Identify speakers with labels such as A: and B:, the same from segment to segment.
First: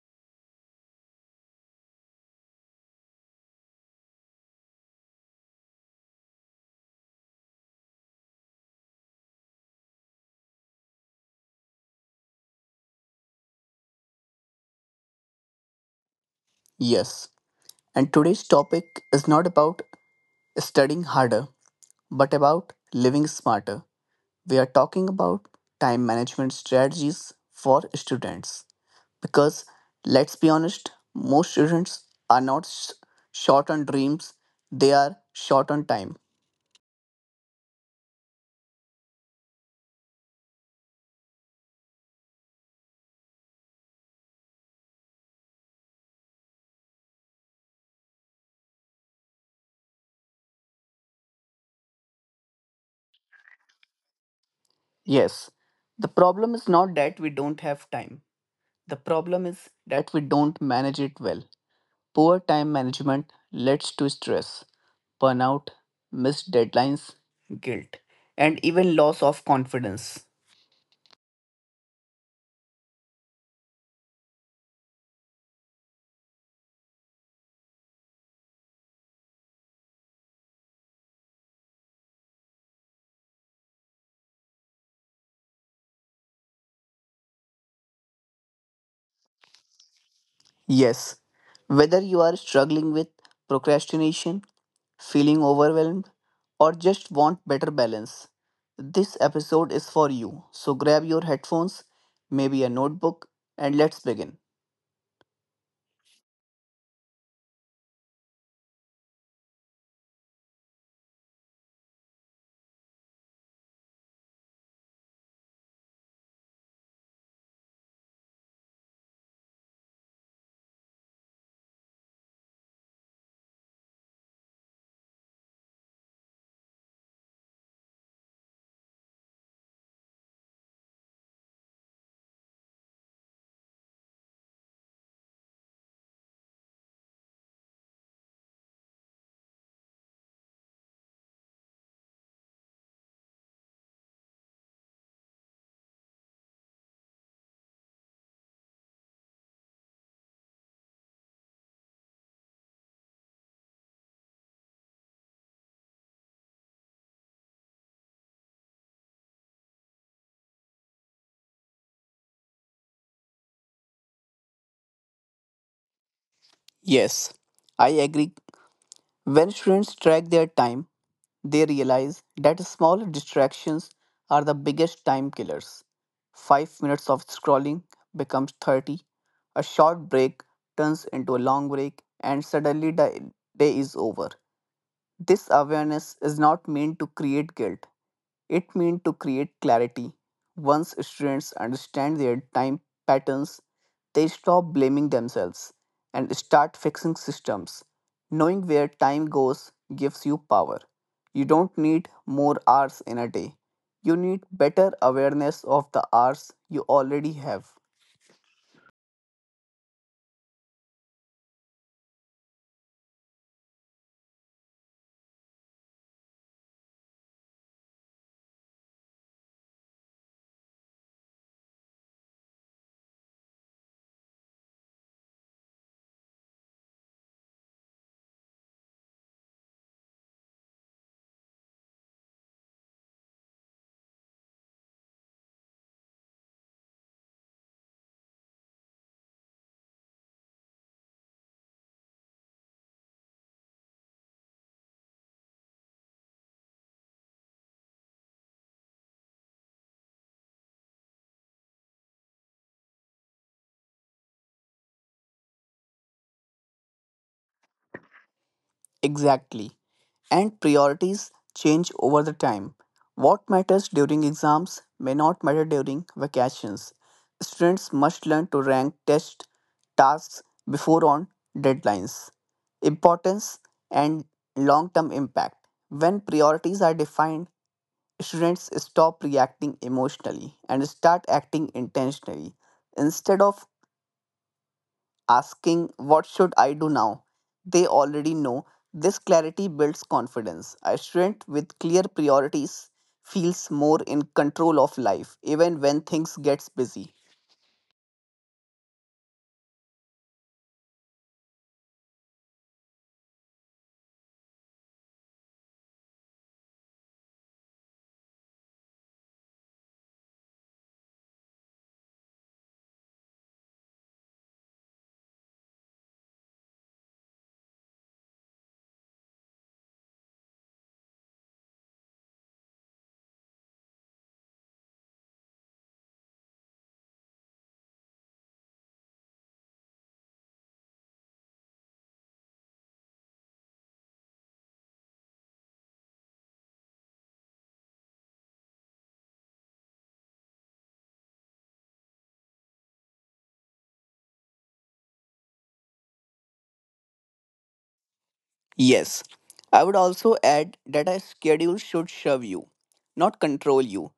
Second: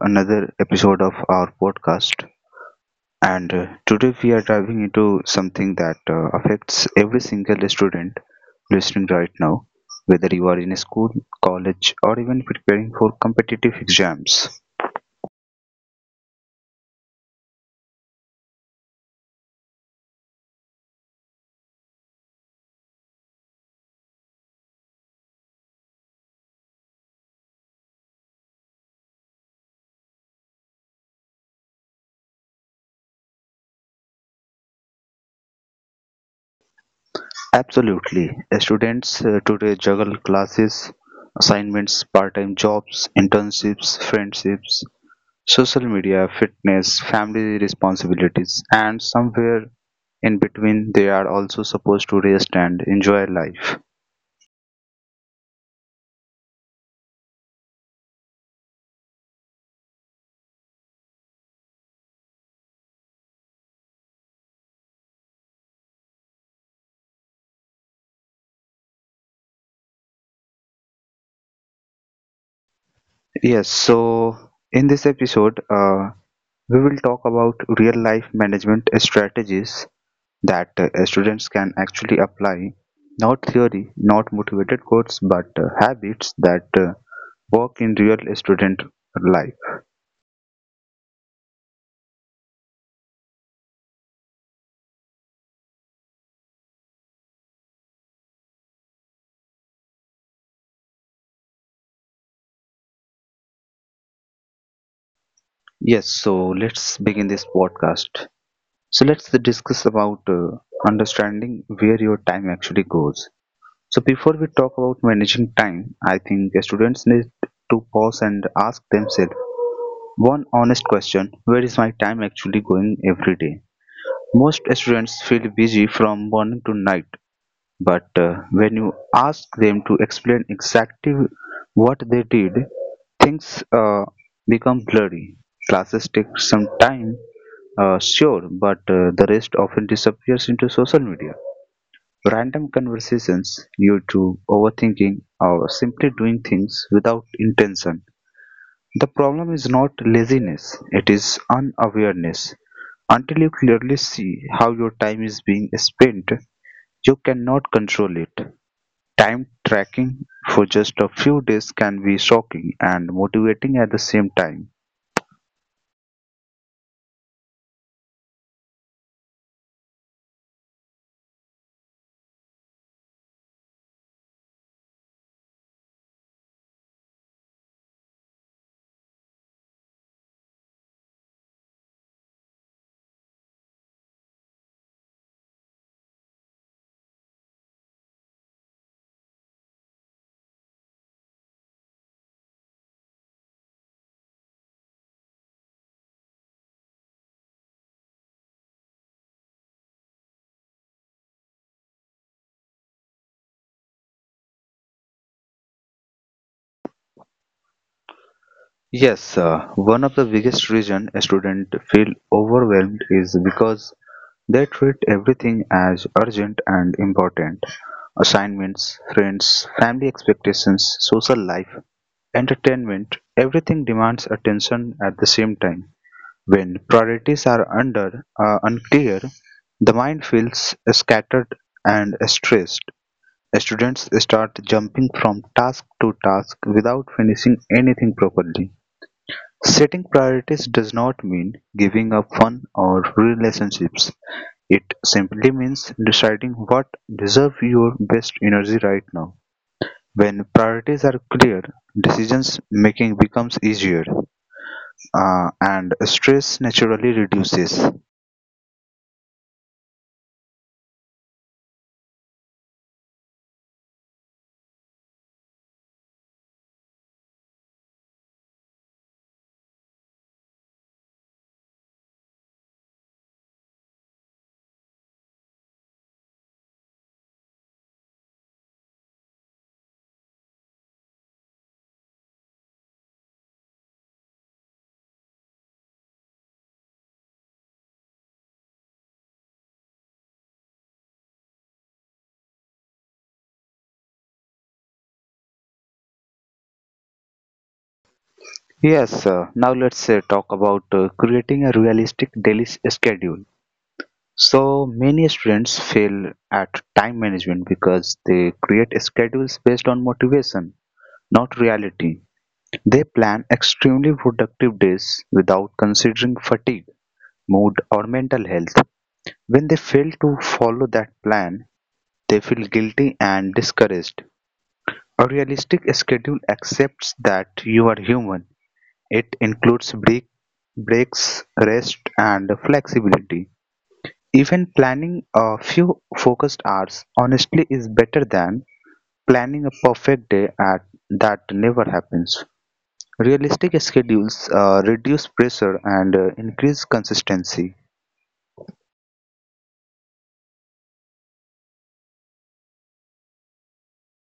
A: another episode of our podcast. And Today we are diving into something that affects every single student listening right now, whether you are in a school, college, or even preparing for competitive exams.
B: Yes, and today's topic is not about studying harder, but about living smarter. We are talking about time management strategies for students. Because let's be honest, most students are not short on dreams, they are short on time.
A: Absolutely. Students today juggle classes, assignments, part time jobs, internships, friendships, social media, fitness, family responsibilities, and somewhere in between, they are also supposed to rest and enjoy life.
B: Yes, the problem is not that we don't have time, the problem is that we don't manage it well. Poor time management leads to stress, burnout, missed deadlines, guilt, and even loss of confidence.
A: Yes, so in this episode, we will talk about real life management strategies that students can actually apply, not theory, not motivated quotes, but habits that work in real student life.
B: Yes, whether you are struggling with procrastination, feeling overwhelmed, or just want better balance, this episode is for you. So grab your headphones, maybe a notebook, and let's begin.
A: Yes, so let's begin this podcast. So let's discuss about understanding where your time actually goes. So before we talk about managing time, I think students need to pause and ask themselves one honest question: where is my time actually going every day? Most students feel busy from morning to night, but when you ask them to explain exactly what they did, things become blurry. Classes take some time, sure, but the rest often disappears into social media. Random conversations, YouTube, overthinking, or simply doing things without intention. The problem is not laziness, it is unawareness. Until you clearly see how your time is being spent, you cannot control it. Time tracking for just a few days can be shocking and motivating at the same time.
B: Yes, I agree. When students track their time, they realize that small distractions are the biggest time killers. 5 minutes of scrolling becomes 30, a short break turns into a long break, and suddenly the day is over. This awareness is not meant to create guilt, it meant to create clarity. Once students understand their time patterns, they stop blaming themselves and start fixing systems. Knowing where time goes gives you power. You don't need more hours in a day. You need better awareness of the hours you already have.
A: Yes, one of the biggest reason a student feel overwhelmed is because they treat everything as urgent and important. Assignments, friends, family expectations, social life, entertainment, everything demands attention at the same time. When priorities are under unclear, the mind feels scattered and stressed. Students start jumping from task to task without finishing anything properly. Setting priorities does not mean giving up fun or relationships. It simply means deciding what deserve your best energy right now. When priorities are clear, decisions making becomes easier and stress naturally reduces.
B: Exactly. And priorities change over the time. What matters during exams may not matter during vacations. Students must learn to rank test tasks before on deadlines. Importance and long term impact. When priorities are defined, students stop reacting emotionally and start acting intentionally. Instead of asking, "What should I do now?" They already know. This clarity builds confidence. A student with clear priorities feels more in control of life, even when things gets busy.
A: Yes, now let's talk about creating a realistic daily schedule. So many students fail at time management because they create schedules based on motivation, not reality. They plan extremely productive days without considering fatigue, mood, or mental health. When they fail to follow that plan, they feel guilty and discouraged. A realistic schedule accepts that you are human. It includes breaks, rest, and flexibility. Even planning a few focused hours honestly is better than planning a perfect day at that never happens. Realistic schedules reduce pressure and increase consistency.
B: Yes, I would also add that a schedule should serve you, not control you.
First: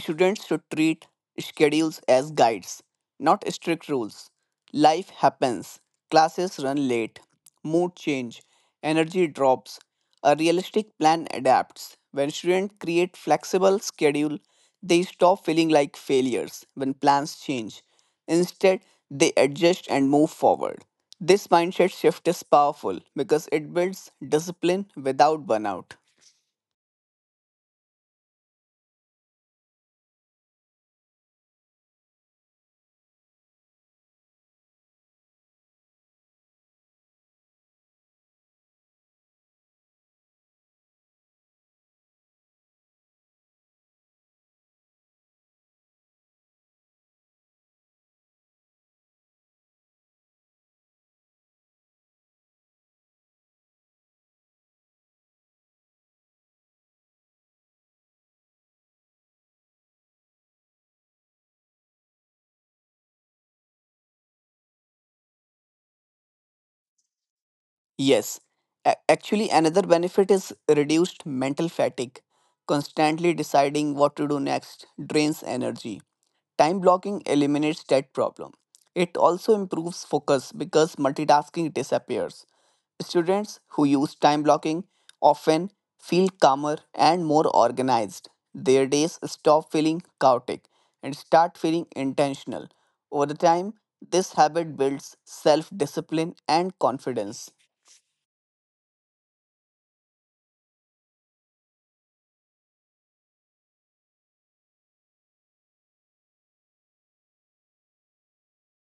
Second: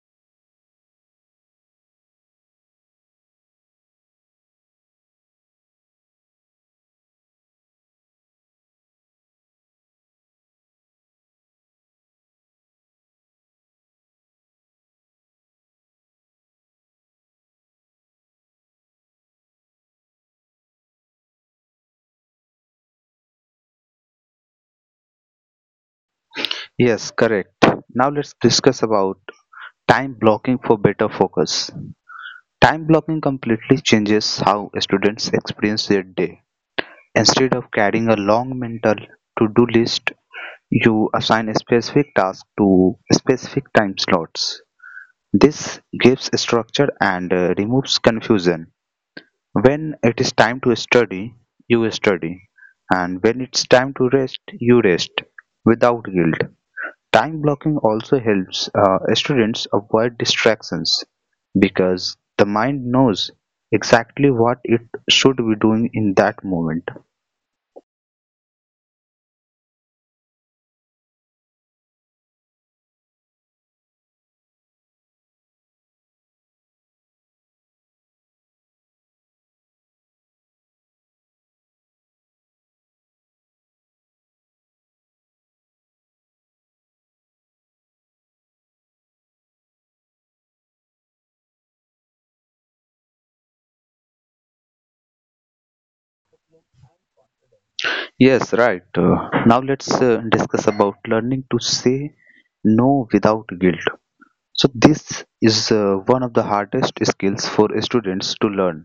B: Students should treat schedules as guides, not strict rules. Life happens, classes run late, mood change, energy drops. A realistic plan adapts. When students create flexible schedule, they stop feeling like failures when plans change. Instead, they adjust and move forward. This mindset shift is powerful because it builds discipline without burnout.
A: Yes, correct. Now let's discuss about time blocking for better focus. Time blocking completely changes how students experience their day. Instead of carrying a long mental to-do list, you assign a specific task to specific time slots. This gives structure and removes confusion. When it is time to study, you study, and when it's time to rest, you rest without guilt. Time blocking also helps students avoid distractions because the mind knows exactly what it should be doing in that moment.
B: Yes, actually, another benefit is reduced mental fatigue. Constantly deciding what to do next drains energy. Time blocking eliminates that problem. It also improves focus because multitasking disappears. Students who use time blocking often feel calmer and more organized. Their days stop feeling chaotic and start feeling intentional. Over the time, this habit builds self discipline and confidence.
A: Yes, right. Now let's discuss about learning to say no without guilt. So this is one of the hardest skills for students to learn.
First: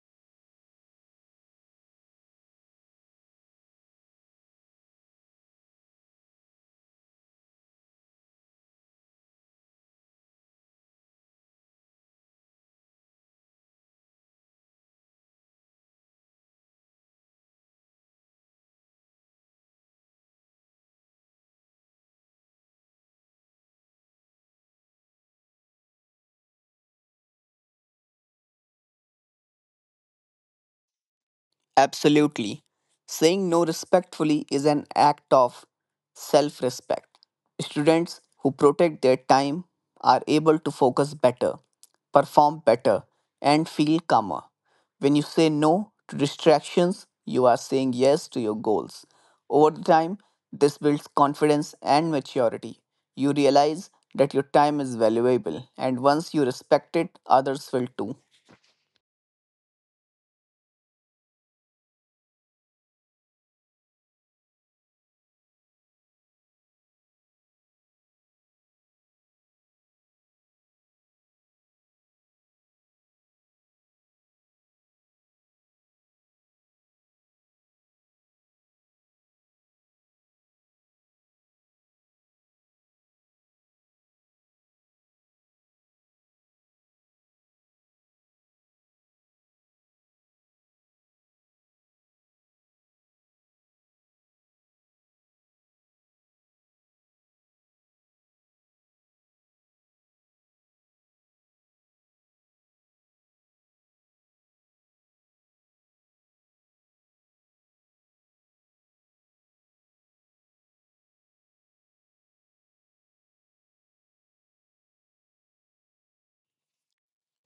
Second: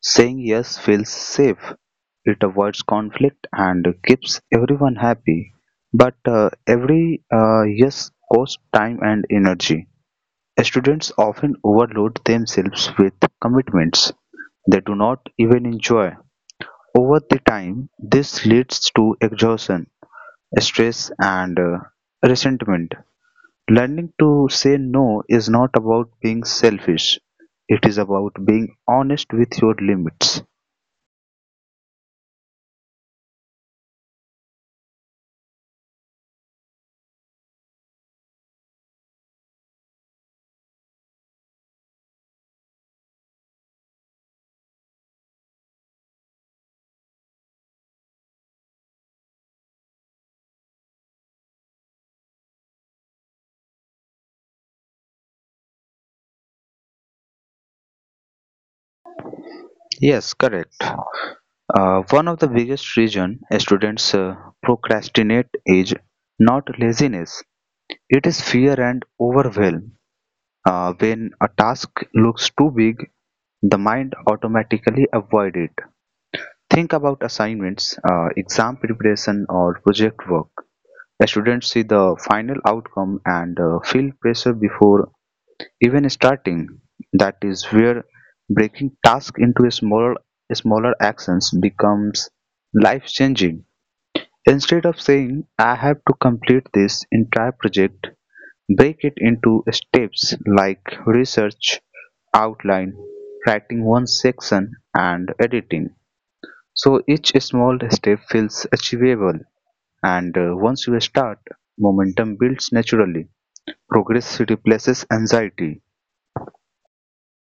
A: Saying yes feels safe. It avoids conflict and keeps everyone happy. But every yes costs time and energy. Students often overload themselves with commitments they do not even enjoy. Over the time, this leads to exhaustion, stress, and resentment. Learning to say no is not about being selfish. It is about being honest with your limits.
B: Absolutely. Saying no respectfully is an act of self respect. Students who protect their time are able to focus better, perform better, and feel calmer. When you say no to distractions, you are saying yes to your goals. Over the time, this builds confidence and maturity. You realize that your time is valuable, and once you respect it, others will too.
A: Yes, correct. One of the biggest reason students procrastinate is not laziness. It is fear and overwhelm. When a task looks too big, the mind automatically avoid it. Think about assignments, exam preparation, or project work. Students see the final outcome and feel pressure before even starting. That is where breaking tasks into smaller actions becomes life-changing. Instead of saying I have to complete this entire project, break it into steps like research, outline, writing one section, and editing. So each small step feels achievable, and once you start, momentum builds naturally. Progress replaces anxiety.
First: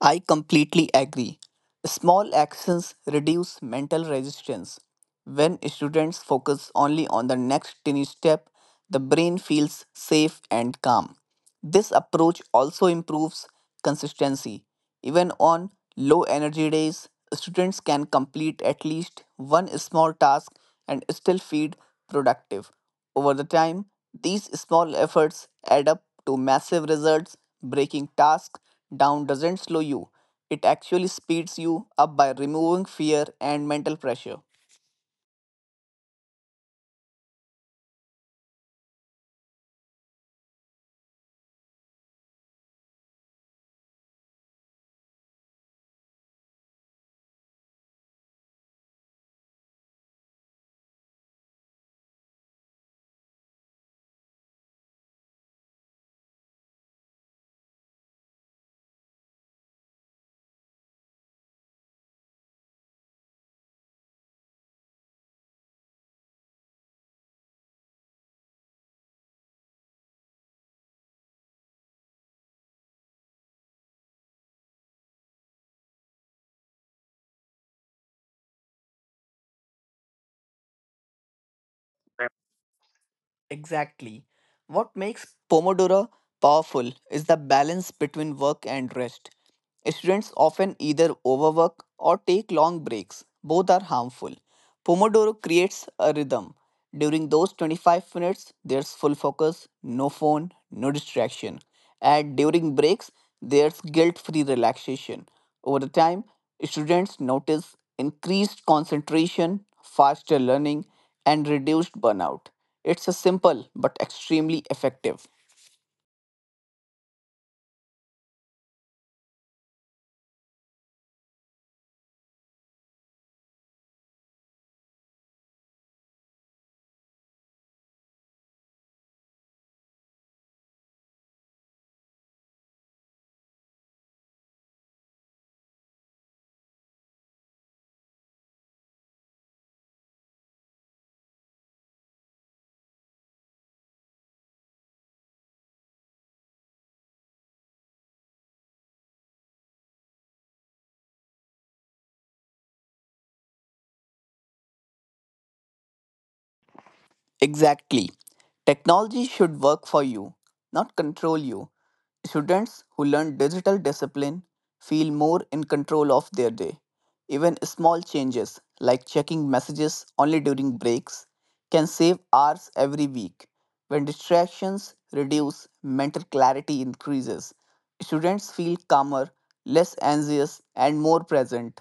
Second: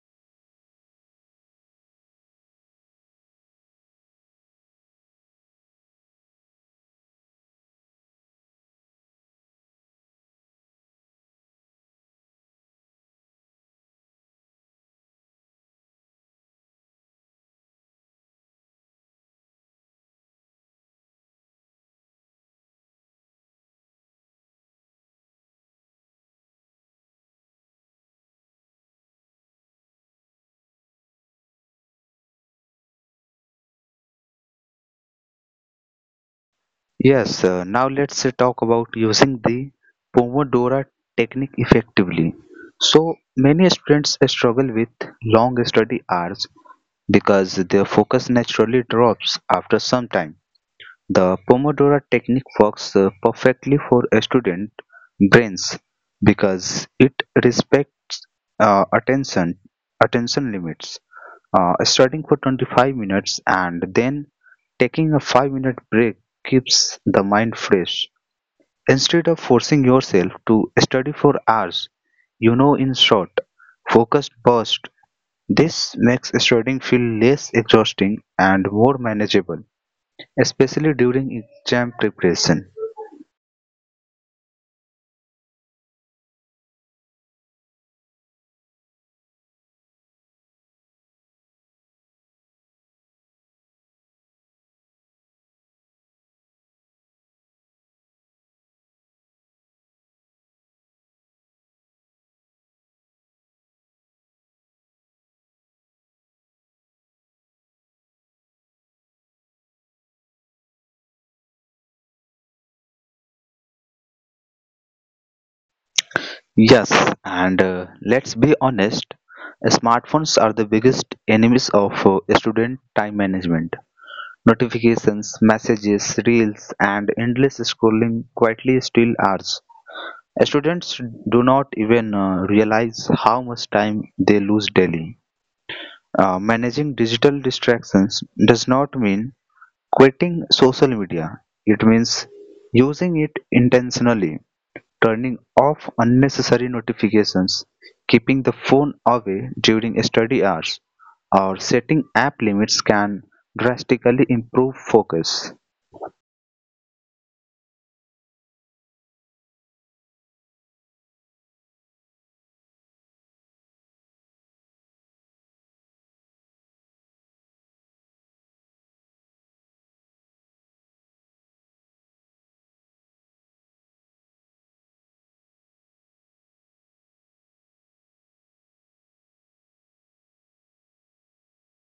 B: I completely agree. Small actions reduce mental resistance. When students focus only on the next tiny step, the brain feels safe and calm. This approach also improves consistency. Even on low energy days, students can complete at least one small task and still feel productive. Over the time, these small efforts add up to massive results. Breaking tasks down doesn't slow you, it actually speeds you up by removing fear and mental pressure.
A: Yes, now let's talk about using the Pomodoro technique effectively. So, many students struggle with long study hours because their focus naturally drops after some time. The Pomodoro technique works perfectly for student brains because it respects uh, attention attention limits, starting for 25 minutes and then taking a 5-minute break keeps the mind fresh. Instead of forcing yourself to study for hours, you know in short, focused burst. This makes studying feel less exhausting and more manageable, especially during exam preparation.
B: Exactly. What makes Pomodoro powerful is the balance between work and rest. Students often either overwork or take long breaks. Both are harmful. Pomodoro creates a rhythm. During those 25 minutes, there's full focus, no phone, no distraction. And during breaks, there's guilt free relaxation. Over the time, students notice increased concentration, faster learning, and reduced burnout. It's a simple but extremely effective.
A: Yes, and let's be honest, smartphones are the biggest enemies of student time management. Notifications, messages, reels, and endless scrolling quietly steal hours. Students do not even realize how much time they lose daily. Managing digital distractions does not mean quitting social media, it means using it intentionally. Turning off unnecessary notifications, keeping the phone away during study hours, or setting app limits can drastically improve focus.
B: Exactly. Technology should work for you, not control you. Students who learn digital discipline feel more in control of their day. Even small changes, like checking messages only during breaks, can save hours every week. When distractions reduce, mental clarity increases. Students feel calmer, less anxious, and more present.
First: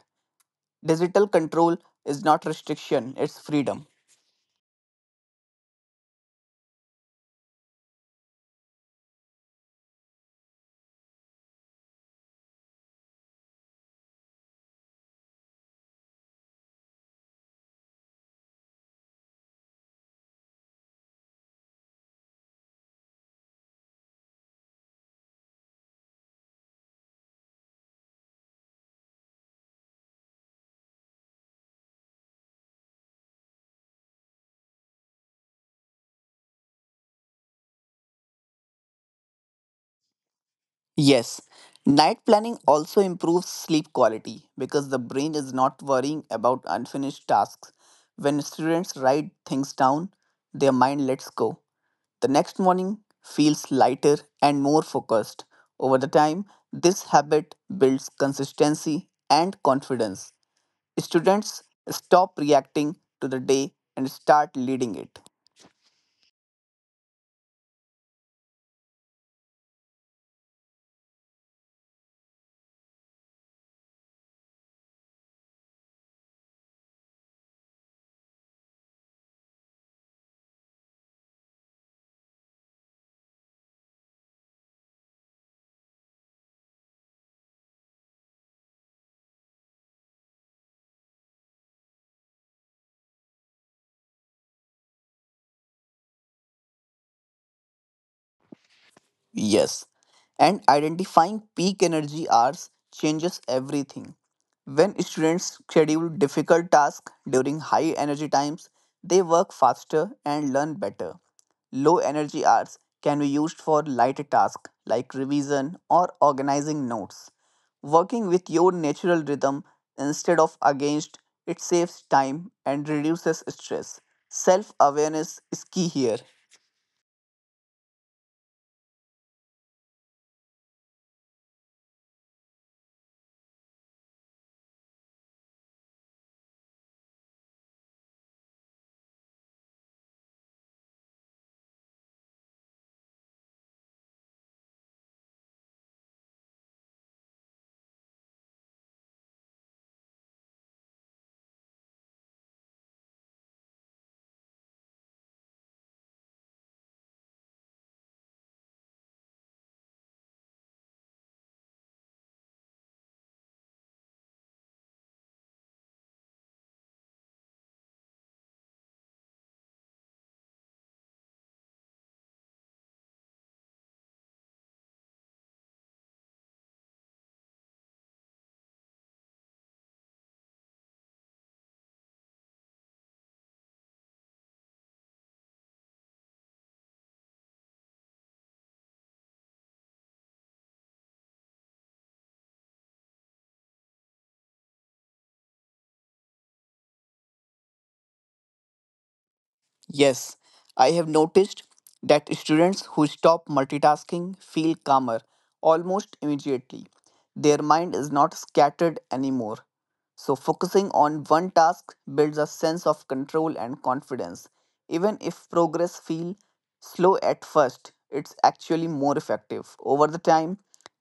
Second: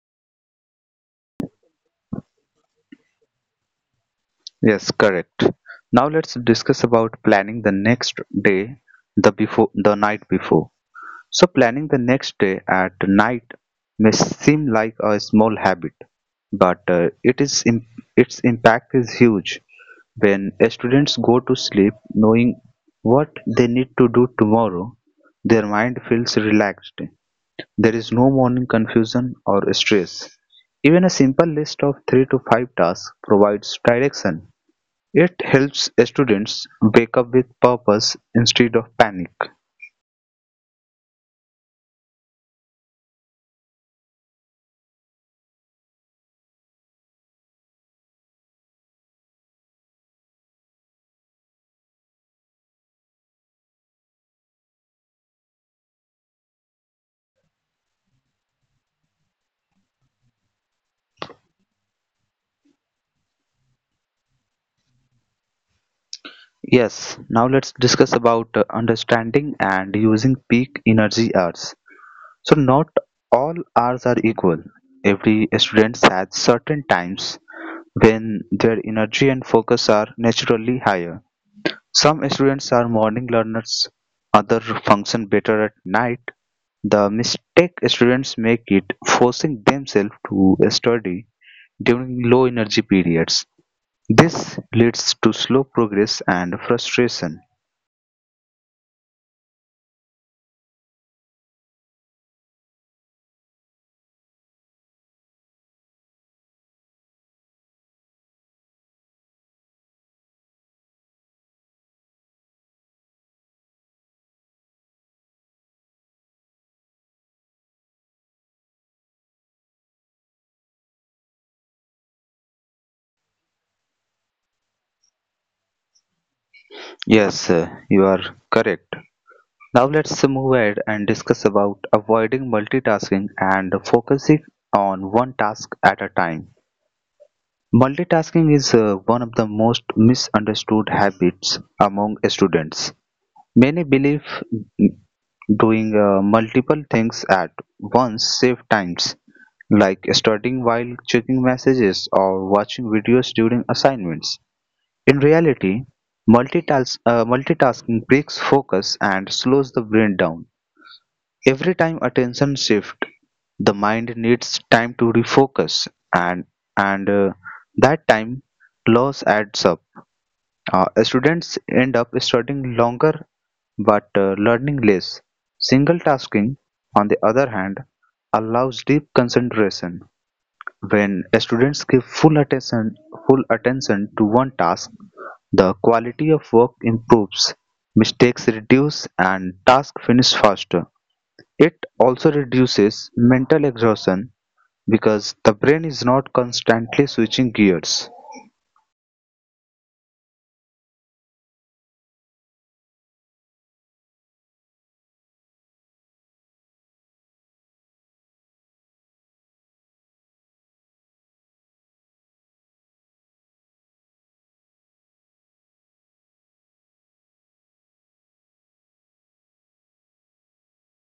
B: Digital control is not restriction, it's freedom.
A: Yes, correct. Now let's discuss about planning the next day, the before the night before. So planning the next day at night may seem like a small habit, but its impact is huge. When students go to sleep knowing what they need to do tomorrow, their mind feels relaxed. There is no morning confusion or stress. Even a simple list of 3 to 5 tasks provides direction. It helps students wake up with purpose instead of panic.
B: Yes, night planning also improves sleep quality because the brain is not worrying about unfinished tasks. When students write things down, their mind lets go. The next morning feels lighter and more focused. Over the time, this habit builds consistency and confidence. Students stop reacting to the day and start leading it.
A: Yes, now let's discuss about understanding and using peak energy hours. So not all hours are equal. Every student has certain times when their energy and focus are naturally higher. Some students are morning learners, others function better at night. The mistake students make it forcing themselves to study during low energy periods. This leads to slow progress and frustration.
B: Yes, and identifying peak energy hours changes everything. When students schedule difficult tasks during high energy times, they work faster and learn better. Low energy hours can be used for lighter tasks like revision or organizing notes. Working with your natural rhythm instead of against it saves time and reduces stress. Self awareness is key here.
A: Yes, you are correct. Now let's move ahead and discuss about avoiding multitasking and focusing on one task at a time. Multitasking is one of the most misunderstood habits among students. Many believe doing multiple things at once save times, like studying while checking messages or watching videos during assignments. In reality, multitasking breaks focus and slows the brain down. Every time attention shifts, the mind needs time to refocus, and and that time loss adds up. Students end up studying longer but learning less. Single tasking, on the other hand, allows deep concentration. When students give full attention to one task, the quality of work improves, mistakes reduce, and task finish faster. It also reduces mental exhaustion because the brain is not constantly switching gears.
B: Yes, I have noticed that students who stop multitasking feel calmer almost immediately. Their mind is not scattered anymore. So, focusing on one task builds a sense of control and confidence. Even if progress feels slow at first, it's actually more effective. Over the time,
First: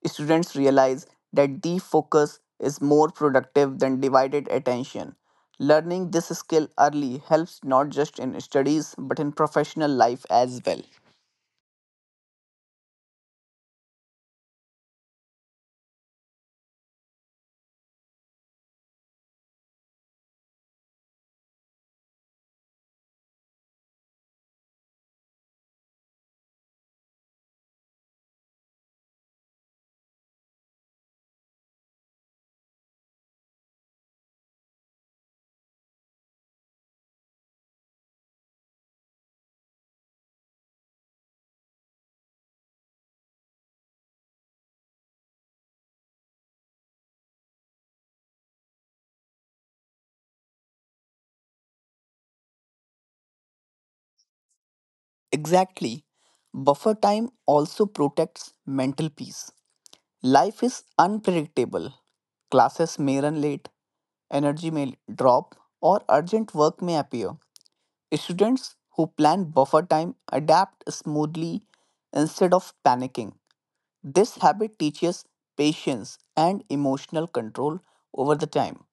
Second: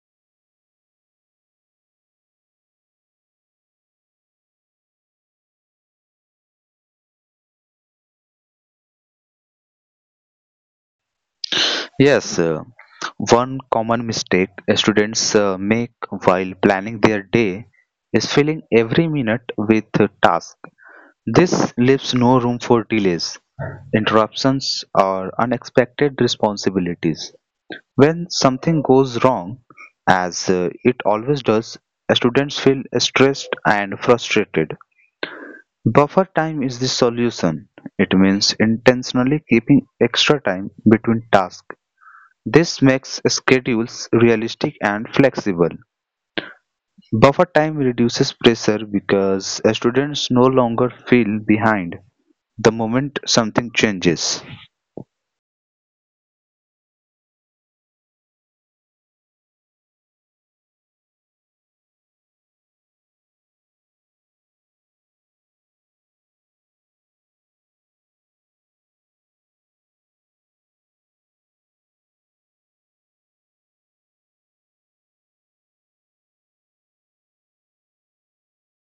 B: students realize that deep focus is more productive than divided attention. Learning this skill early helps not just in studies but in professional life as well.
A: Yes, one common mistake students make while planning their day is filling every minute with tasks. This leaves no room for delays, interruptions, or unexpected responsibilities. When something goes wrong, as it always does, students feel stressed and frustrated. Buffer time is the solution. It means intentionally keeping extra time between tasks. This makes schedules realistic and flexible. Buffer time reduces pressure because students no longer feel behind the moment something changes.
B: Exactly. Buffer time also protects mental peace. Life is unpredictable. Classes may run late, energy may drop, or urgent work may appear. Students who plan buffer time adapt smoothly instead of panicking. This habit teaches patience and emotional control over the time.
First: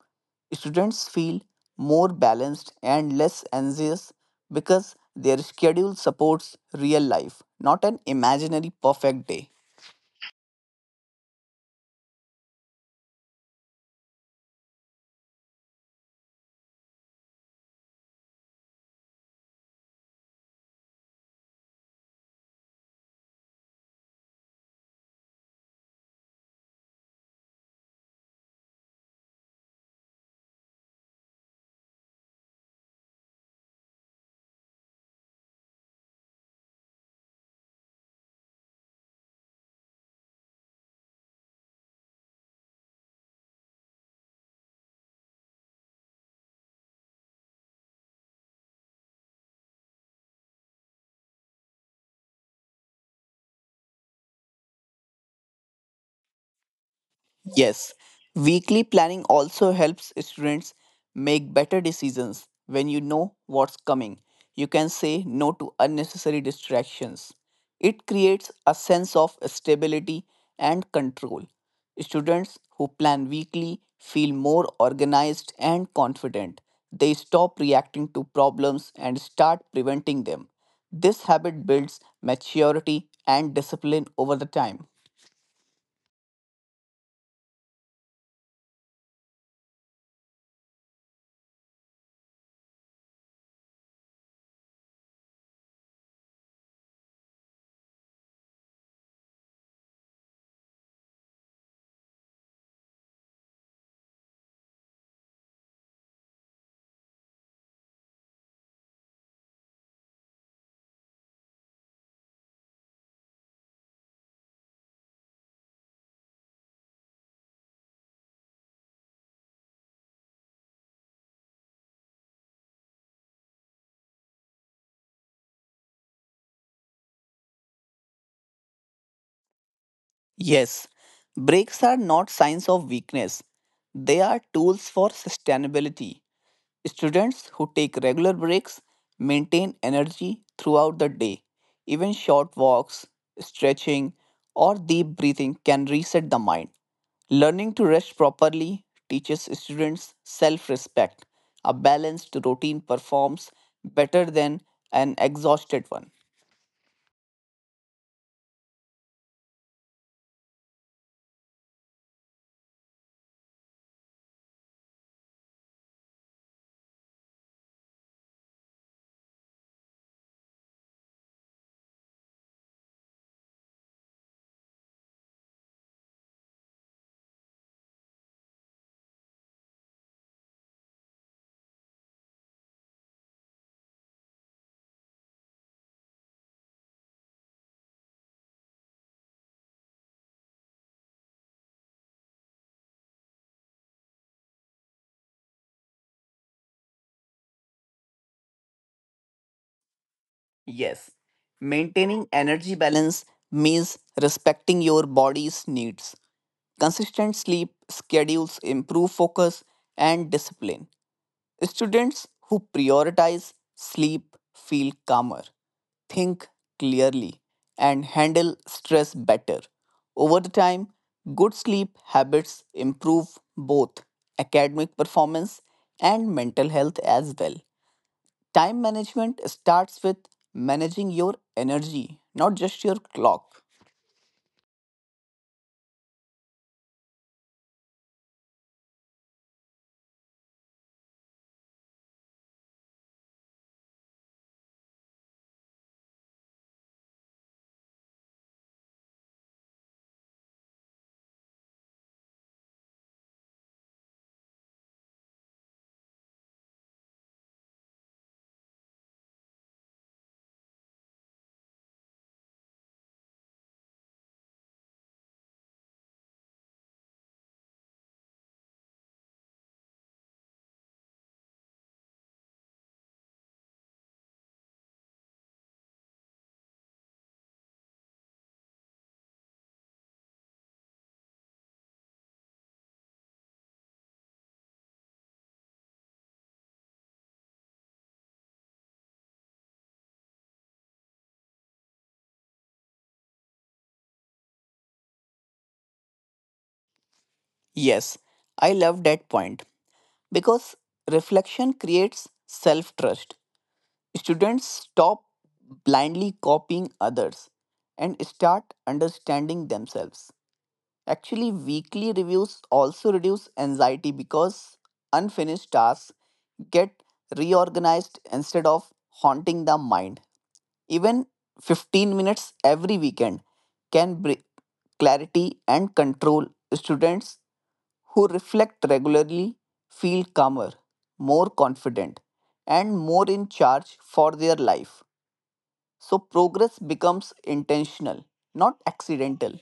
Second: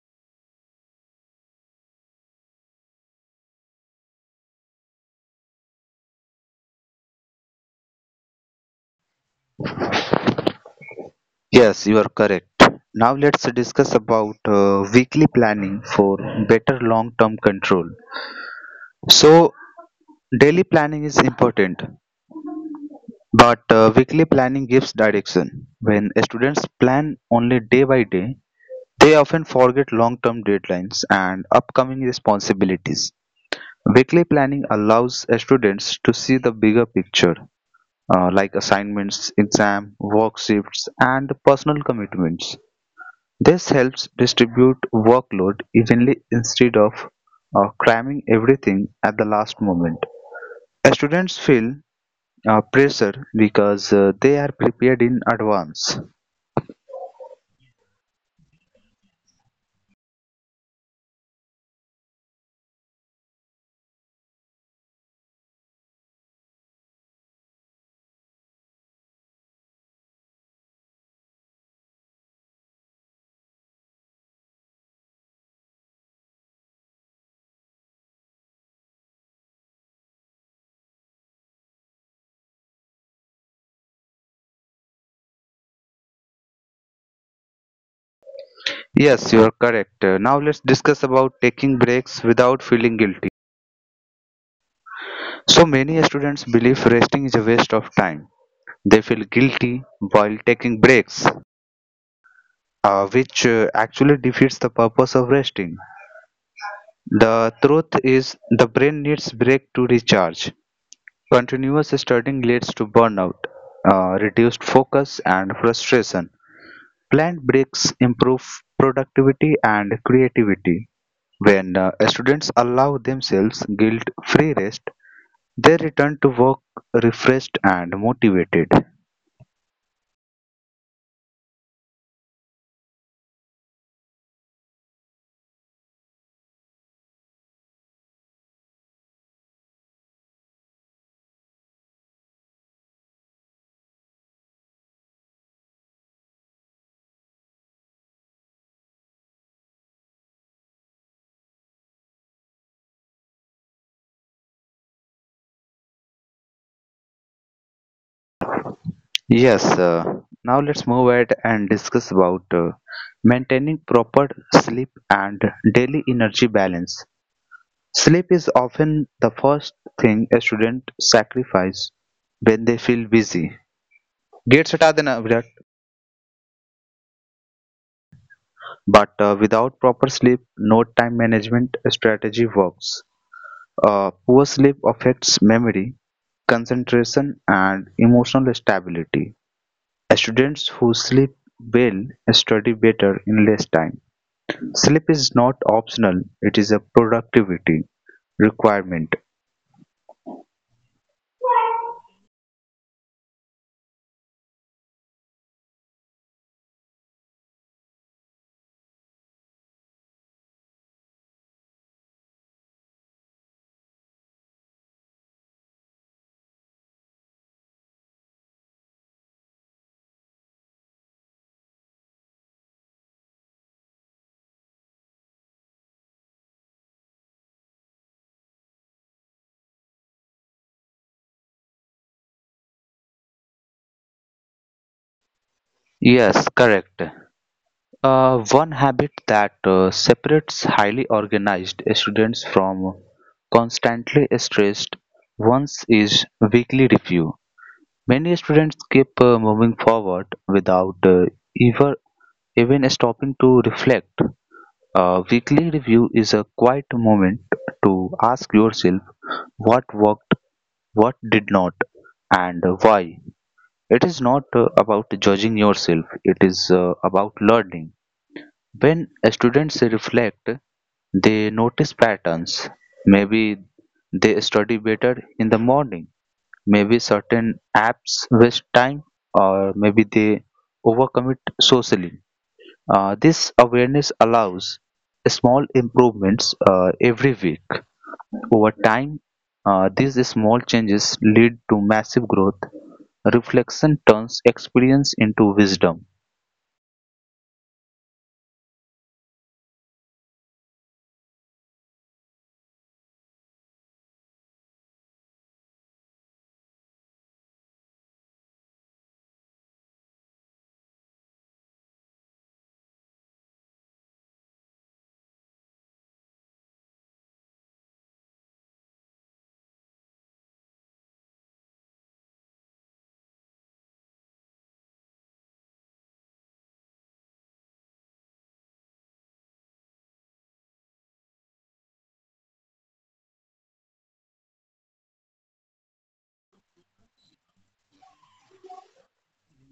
B: Students feel more balanced and less anxious because their schedule supports real life, not an imaginary perfect day.
A: Yes, you are correct. Now let's discuss about weekly planning for better long-term control. So daily planning is important, but weekly planning gives direction. When students plan only day by day, they often forget long-term deadlines and upcoming responsibilities. Weekly planning allows students to see the bigger picture, like assignments, exam, work shifts, and personal commitments. This helps distribute workload evenly instead of cramming everything at the last moment. Students feel pressure because they are prepared in advance.
B: Yes, weekly planning also helps students make better decisions when you know what's coming. You can say no to unnecessary distractions. It creates a sense of stability and control. Students who plan weekly feel more organized and confident. They stop reacting to problems and start preventing them. This habit builds maturity and discipline over the time.
A: Yes, you are correct. Now let's discuss about taking breaks without feeling guilty. So many students believe resting is a waste of time. They feel guilty while taking breaks, which actually defeats the purpose of resting. The truth is the brain needs break to recharge. Continuous studying leads to burnout, reduced focus, and frustration. Planned breaks improve productivity and creativity. When students allow themselves guilt free rest, they return to work refreshed and motivated.
B: Yes, breaks are not signs of weakness. They are tools for sustainability. Students who take regular breaks maintain energy throughout the day. Even short walks, stretching, or deep breathing can reset the mind. Learning to rest properly teaches students self respect. A balanced routine performs better than an exhausted one.
A: Yes, now let's move ahead and discuss about maintaining proper sleep and daily energy balance. Sleep is often the first thing a student sacrifice when they feel busy. Gates हटा देना Virat. But without proper sleep, no time management strategy works. Poor sleep affects memory, concentration, and emotional stability. Students who sleep well study better in less time. Sleep is not optional; it is a productivity requirement.
B: Yes. Maintaining energy balance means respecting your body's needs. Consistent sleep schedules improve focus and discipline. Students who prioritize sleep feel calmer, think clearly, and handle stress better. Over the time, good sleep habits improve both academic performance and mental health as well. Time management starts with managing your energy, not just your clock.
A: Yes, correct. One habit that separates highly organized students from constantly stressed ones is weekly review. Many students keep moving forward without ever even stopping to reflect. A weekly review is a quiet moment to ask yourself what worked, what did not, and why. It is not about judging yourself, it is about learning. When students reflect, they notice patterns. Maybe they study better in the morning, maybe certain apps waste time, or maybe they overcommit socially. This awareness allows small improvements every week. Over time, these small changes lead to massive growth. Reflection turns experience into wisdom.
B: Yes, I love that point because reflection creates self trust. Students stop blindly copying others and start understanding themselves. Actually, weekly reviews also reduce anxiety because unfinished tasks get reorganized instead of haunting the mind. Even 15 minutes every weekend can bring clarity and control. Students who reflect regularly feel calmer, more confident, and more in charge for their life. So, progress becomes intentional, not accidental.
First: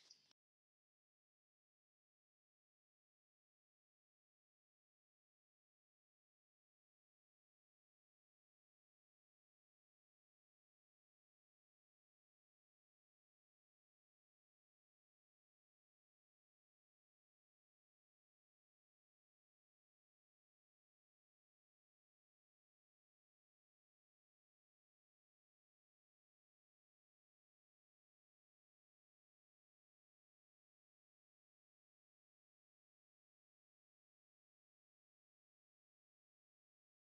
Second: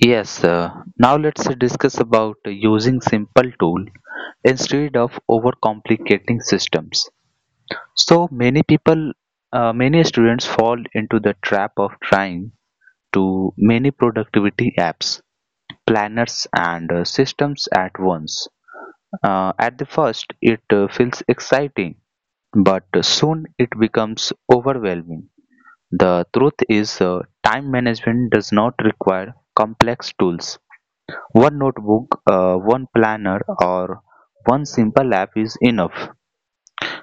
A: Yes, now let's discuss about using simple tool instead of overcomplicating systems. So many students fall into the trap of trying to many productivity apps, planners, and systems at once. At the first, it feels exciting, but soon it becomes overwhelming. The truth is, time management does not require complex tools. One notebook, one planner, or one simple app is enough.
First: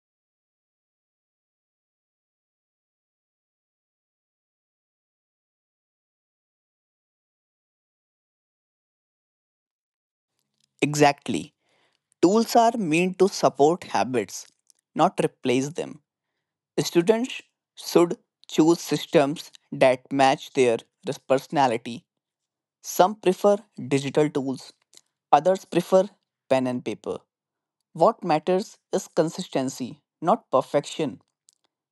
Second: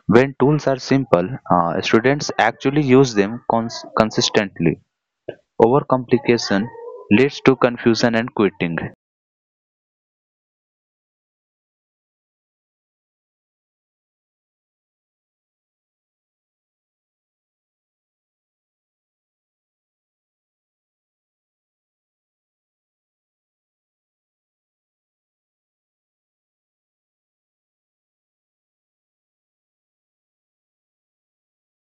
A: When tools are simple, students actually use them consistently. Overcomplication leads to confusion and quitting.
B: Exactly. Tools are meant to support habits, not replace them. Students should choose systems that match their personality. Some prefer digital tools, others prefer pen and paper. What matters is consistency, not perfection.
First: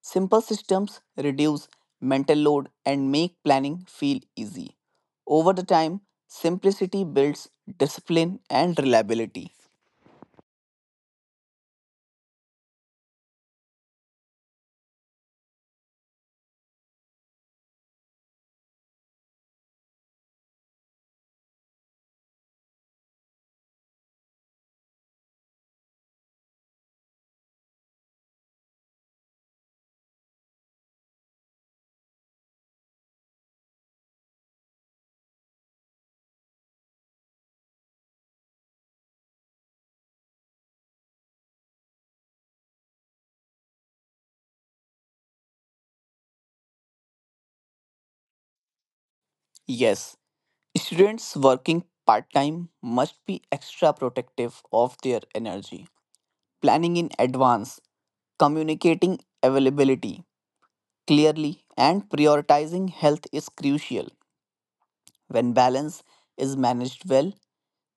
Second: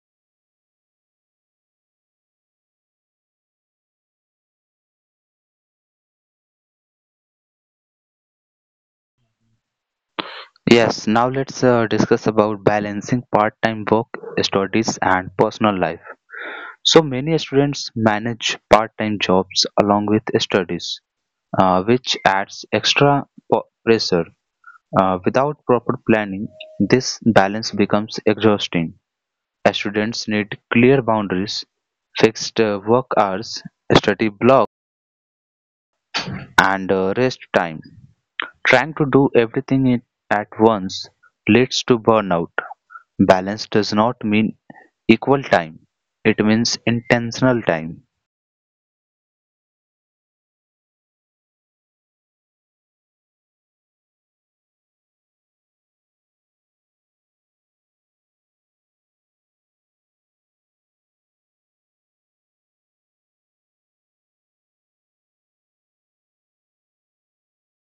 B: Simple systems reduce mental load and make planning feel easy. Over the time, simplicity builds discipline and reliability.
A: Yes, now let's discuss about balancing part-time work, studies, and personal life. So many students manage part-time jobs along with studies, which adds extra pressure. Without proper planning, this balance becomes exhausting. As students need clear boundaries, fixed work hours, study blocks, and rest time. Trying to do everything at once leads to burnout. Balance does not mean equal time, it means intentional time.
B: Yes, students working part time must be extra protective of their energy. Planning in advance, communicating availability, clearly, and prioritizing health is crucial. When balance is managed well,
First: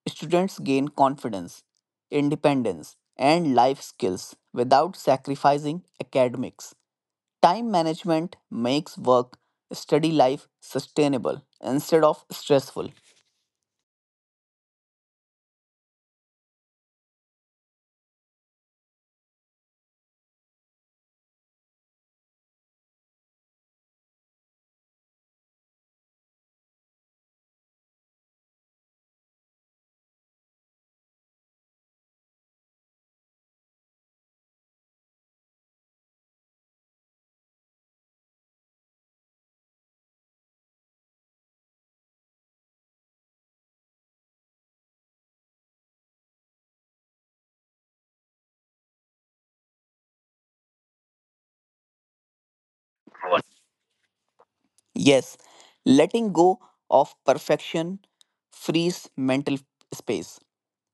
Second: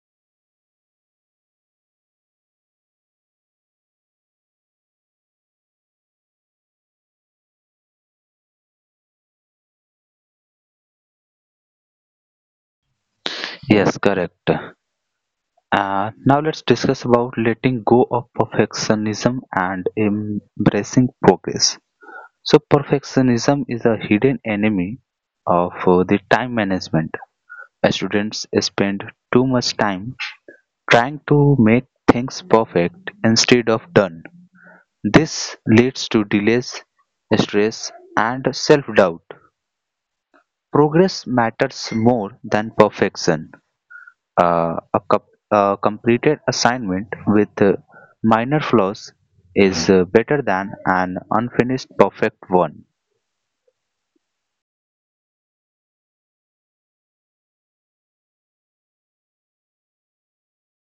B: students gain confidence, independence, and life skills without sacrificing academics. Time management makes work study life sustainable instead of stressful.
A: Yes, correct. Now let's discuss about letting go of perfectionism and embracing progress. So perfectionism is a hidden enemy of the time management. Students spend too much time trying to make things perfect instead of done. This leads to delays, stress, and self-doubt. Progress matters more than perfection. A completed assignment with minor flaws is better than an unfinished perfect one.
B: Yes, letting go of perfection frees mental space.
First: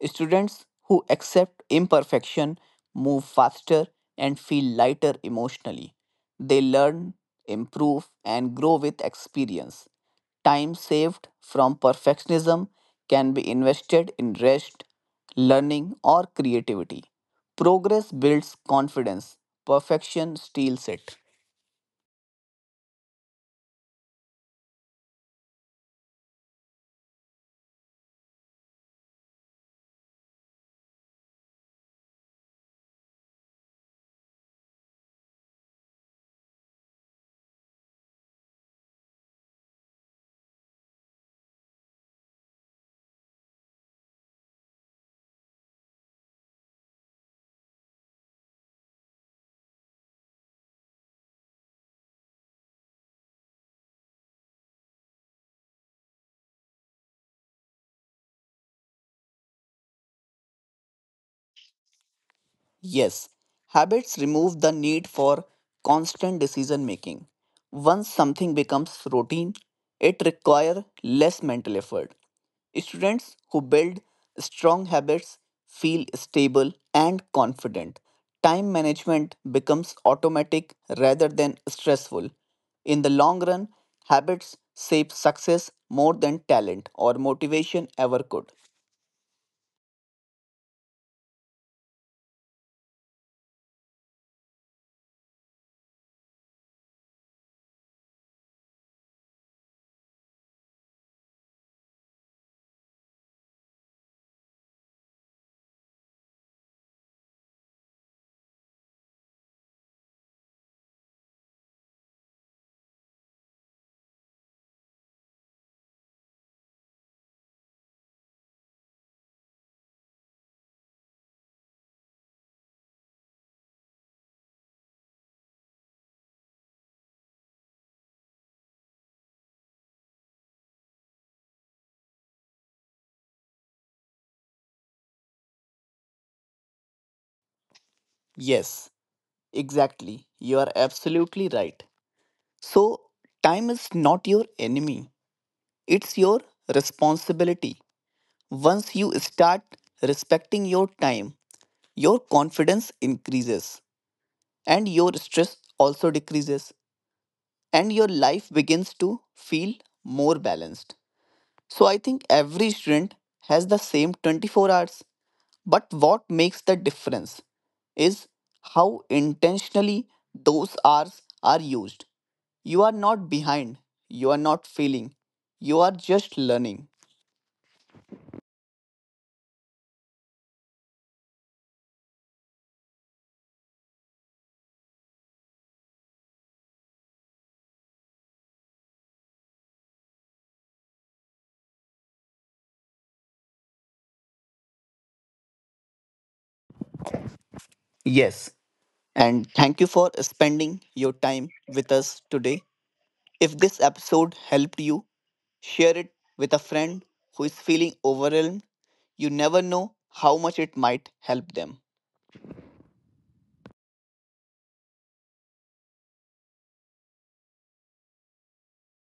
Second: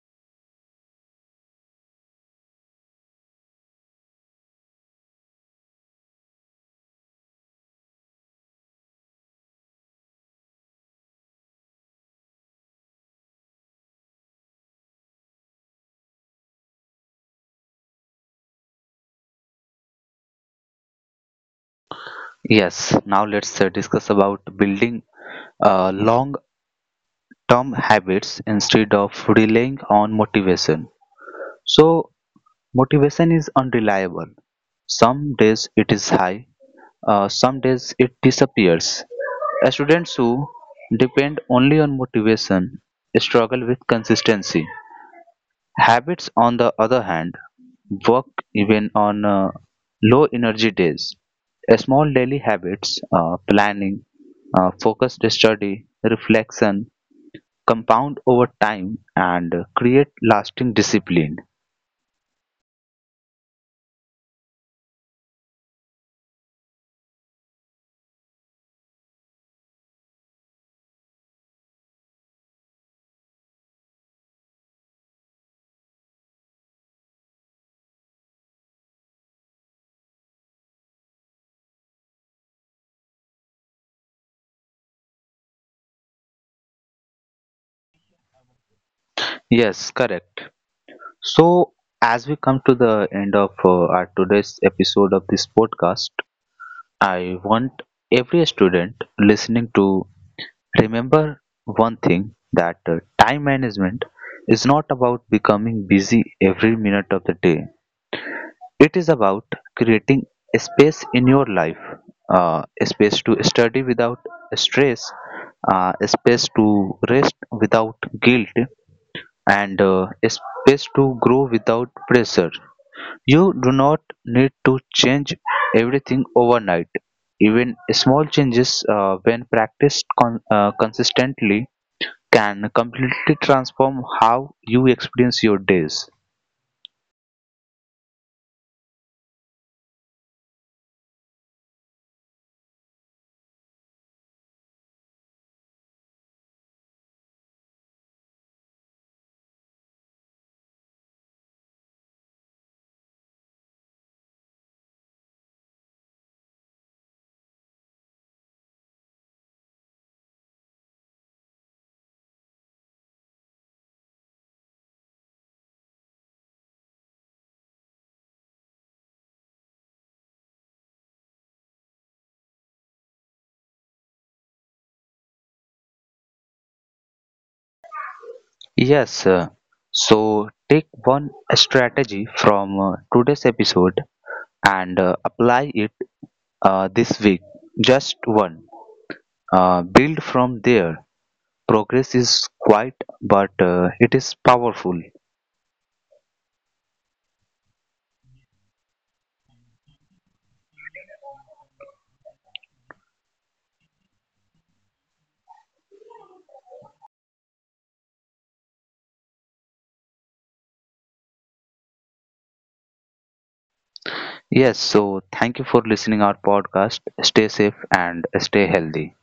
B: Students who accept imperfection move faster and feel lighter emotionally. They learn, improve, and grow with experience. Time saved from perfectionism can be invested in rest, learning, or creativity. Progress builds confidence, perfection steals it.
A: Yes, now let's discuss about building long-term habits instead of relying on motivation. So, motivation is unreliable. Some days it is high, some days it disappears. Students who depend only on motivation struggle with consistency. Habits, on the other hand, work even on low energy days. A small daily habits, planning, focused study, reflection, compound over time and create lasting discipline.
B: Yes, habits remove the need for constant decision making. Once something becomes routine, it requires less mental effort. Students who build strong habits feel stable and confident. Time management becomes automatic rather than stressful. In the long run, habits shape success more than talent or motivation ever could.
A: Yes, correct. So, as we come to the end of our today's episode of this podcast, I want every student listening to remember one thing that time management is not about becoming busy every minute of the day. It is about creating a space in your life, a space to study without stress, a space to rest without guilt, and a space to grow without pressure. You do not need to change everything overnight. Even small changes, when practiced consistently, can completely transform how you experience your days.
B: Yes, exactly. You are absolutely right. So, time is not your enemy, it's your responsibility. Once you start respecting your time, your confidence increases and your stress also decreases, and your life begins to feel more balanced. So, I think every student has the same 24 hours, but what makes the difference is how intentionally those hours are used. You are not behind, you are not failing, you are just learning.
A: Yes, so take one strategy from today's episode and apply it this week. Just one. Build from there. Progress is quiet, but it is powerful.
B: Yes. And thank you for spending your time with us today. If this episode helped you, share it with a friend who is feeling overwhelmed. You never know how much it might help them.
A: Yes, so thank you for listening our podcast. Stay safe and stay healthy.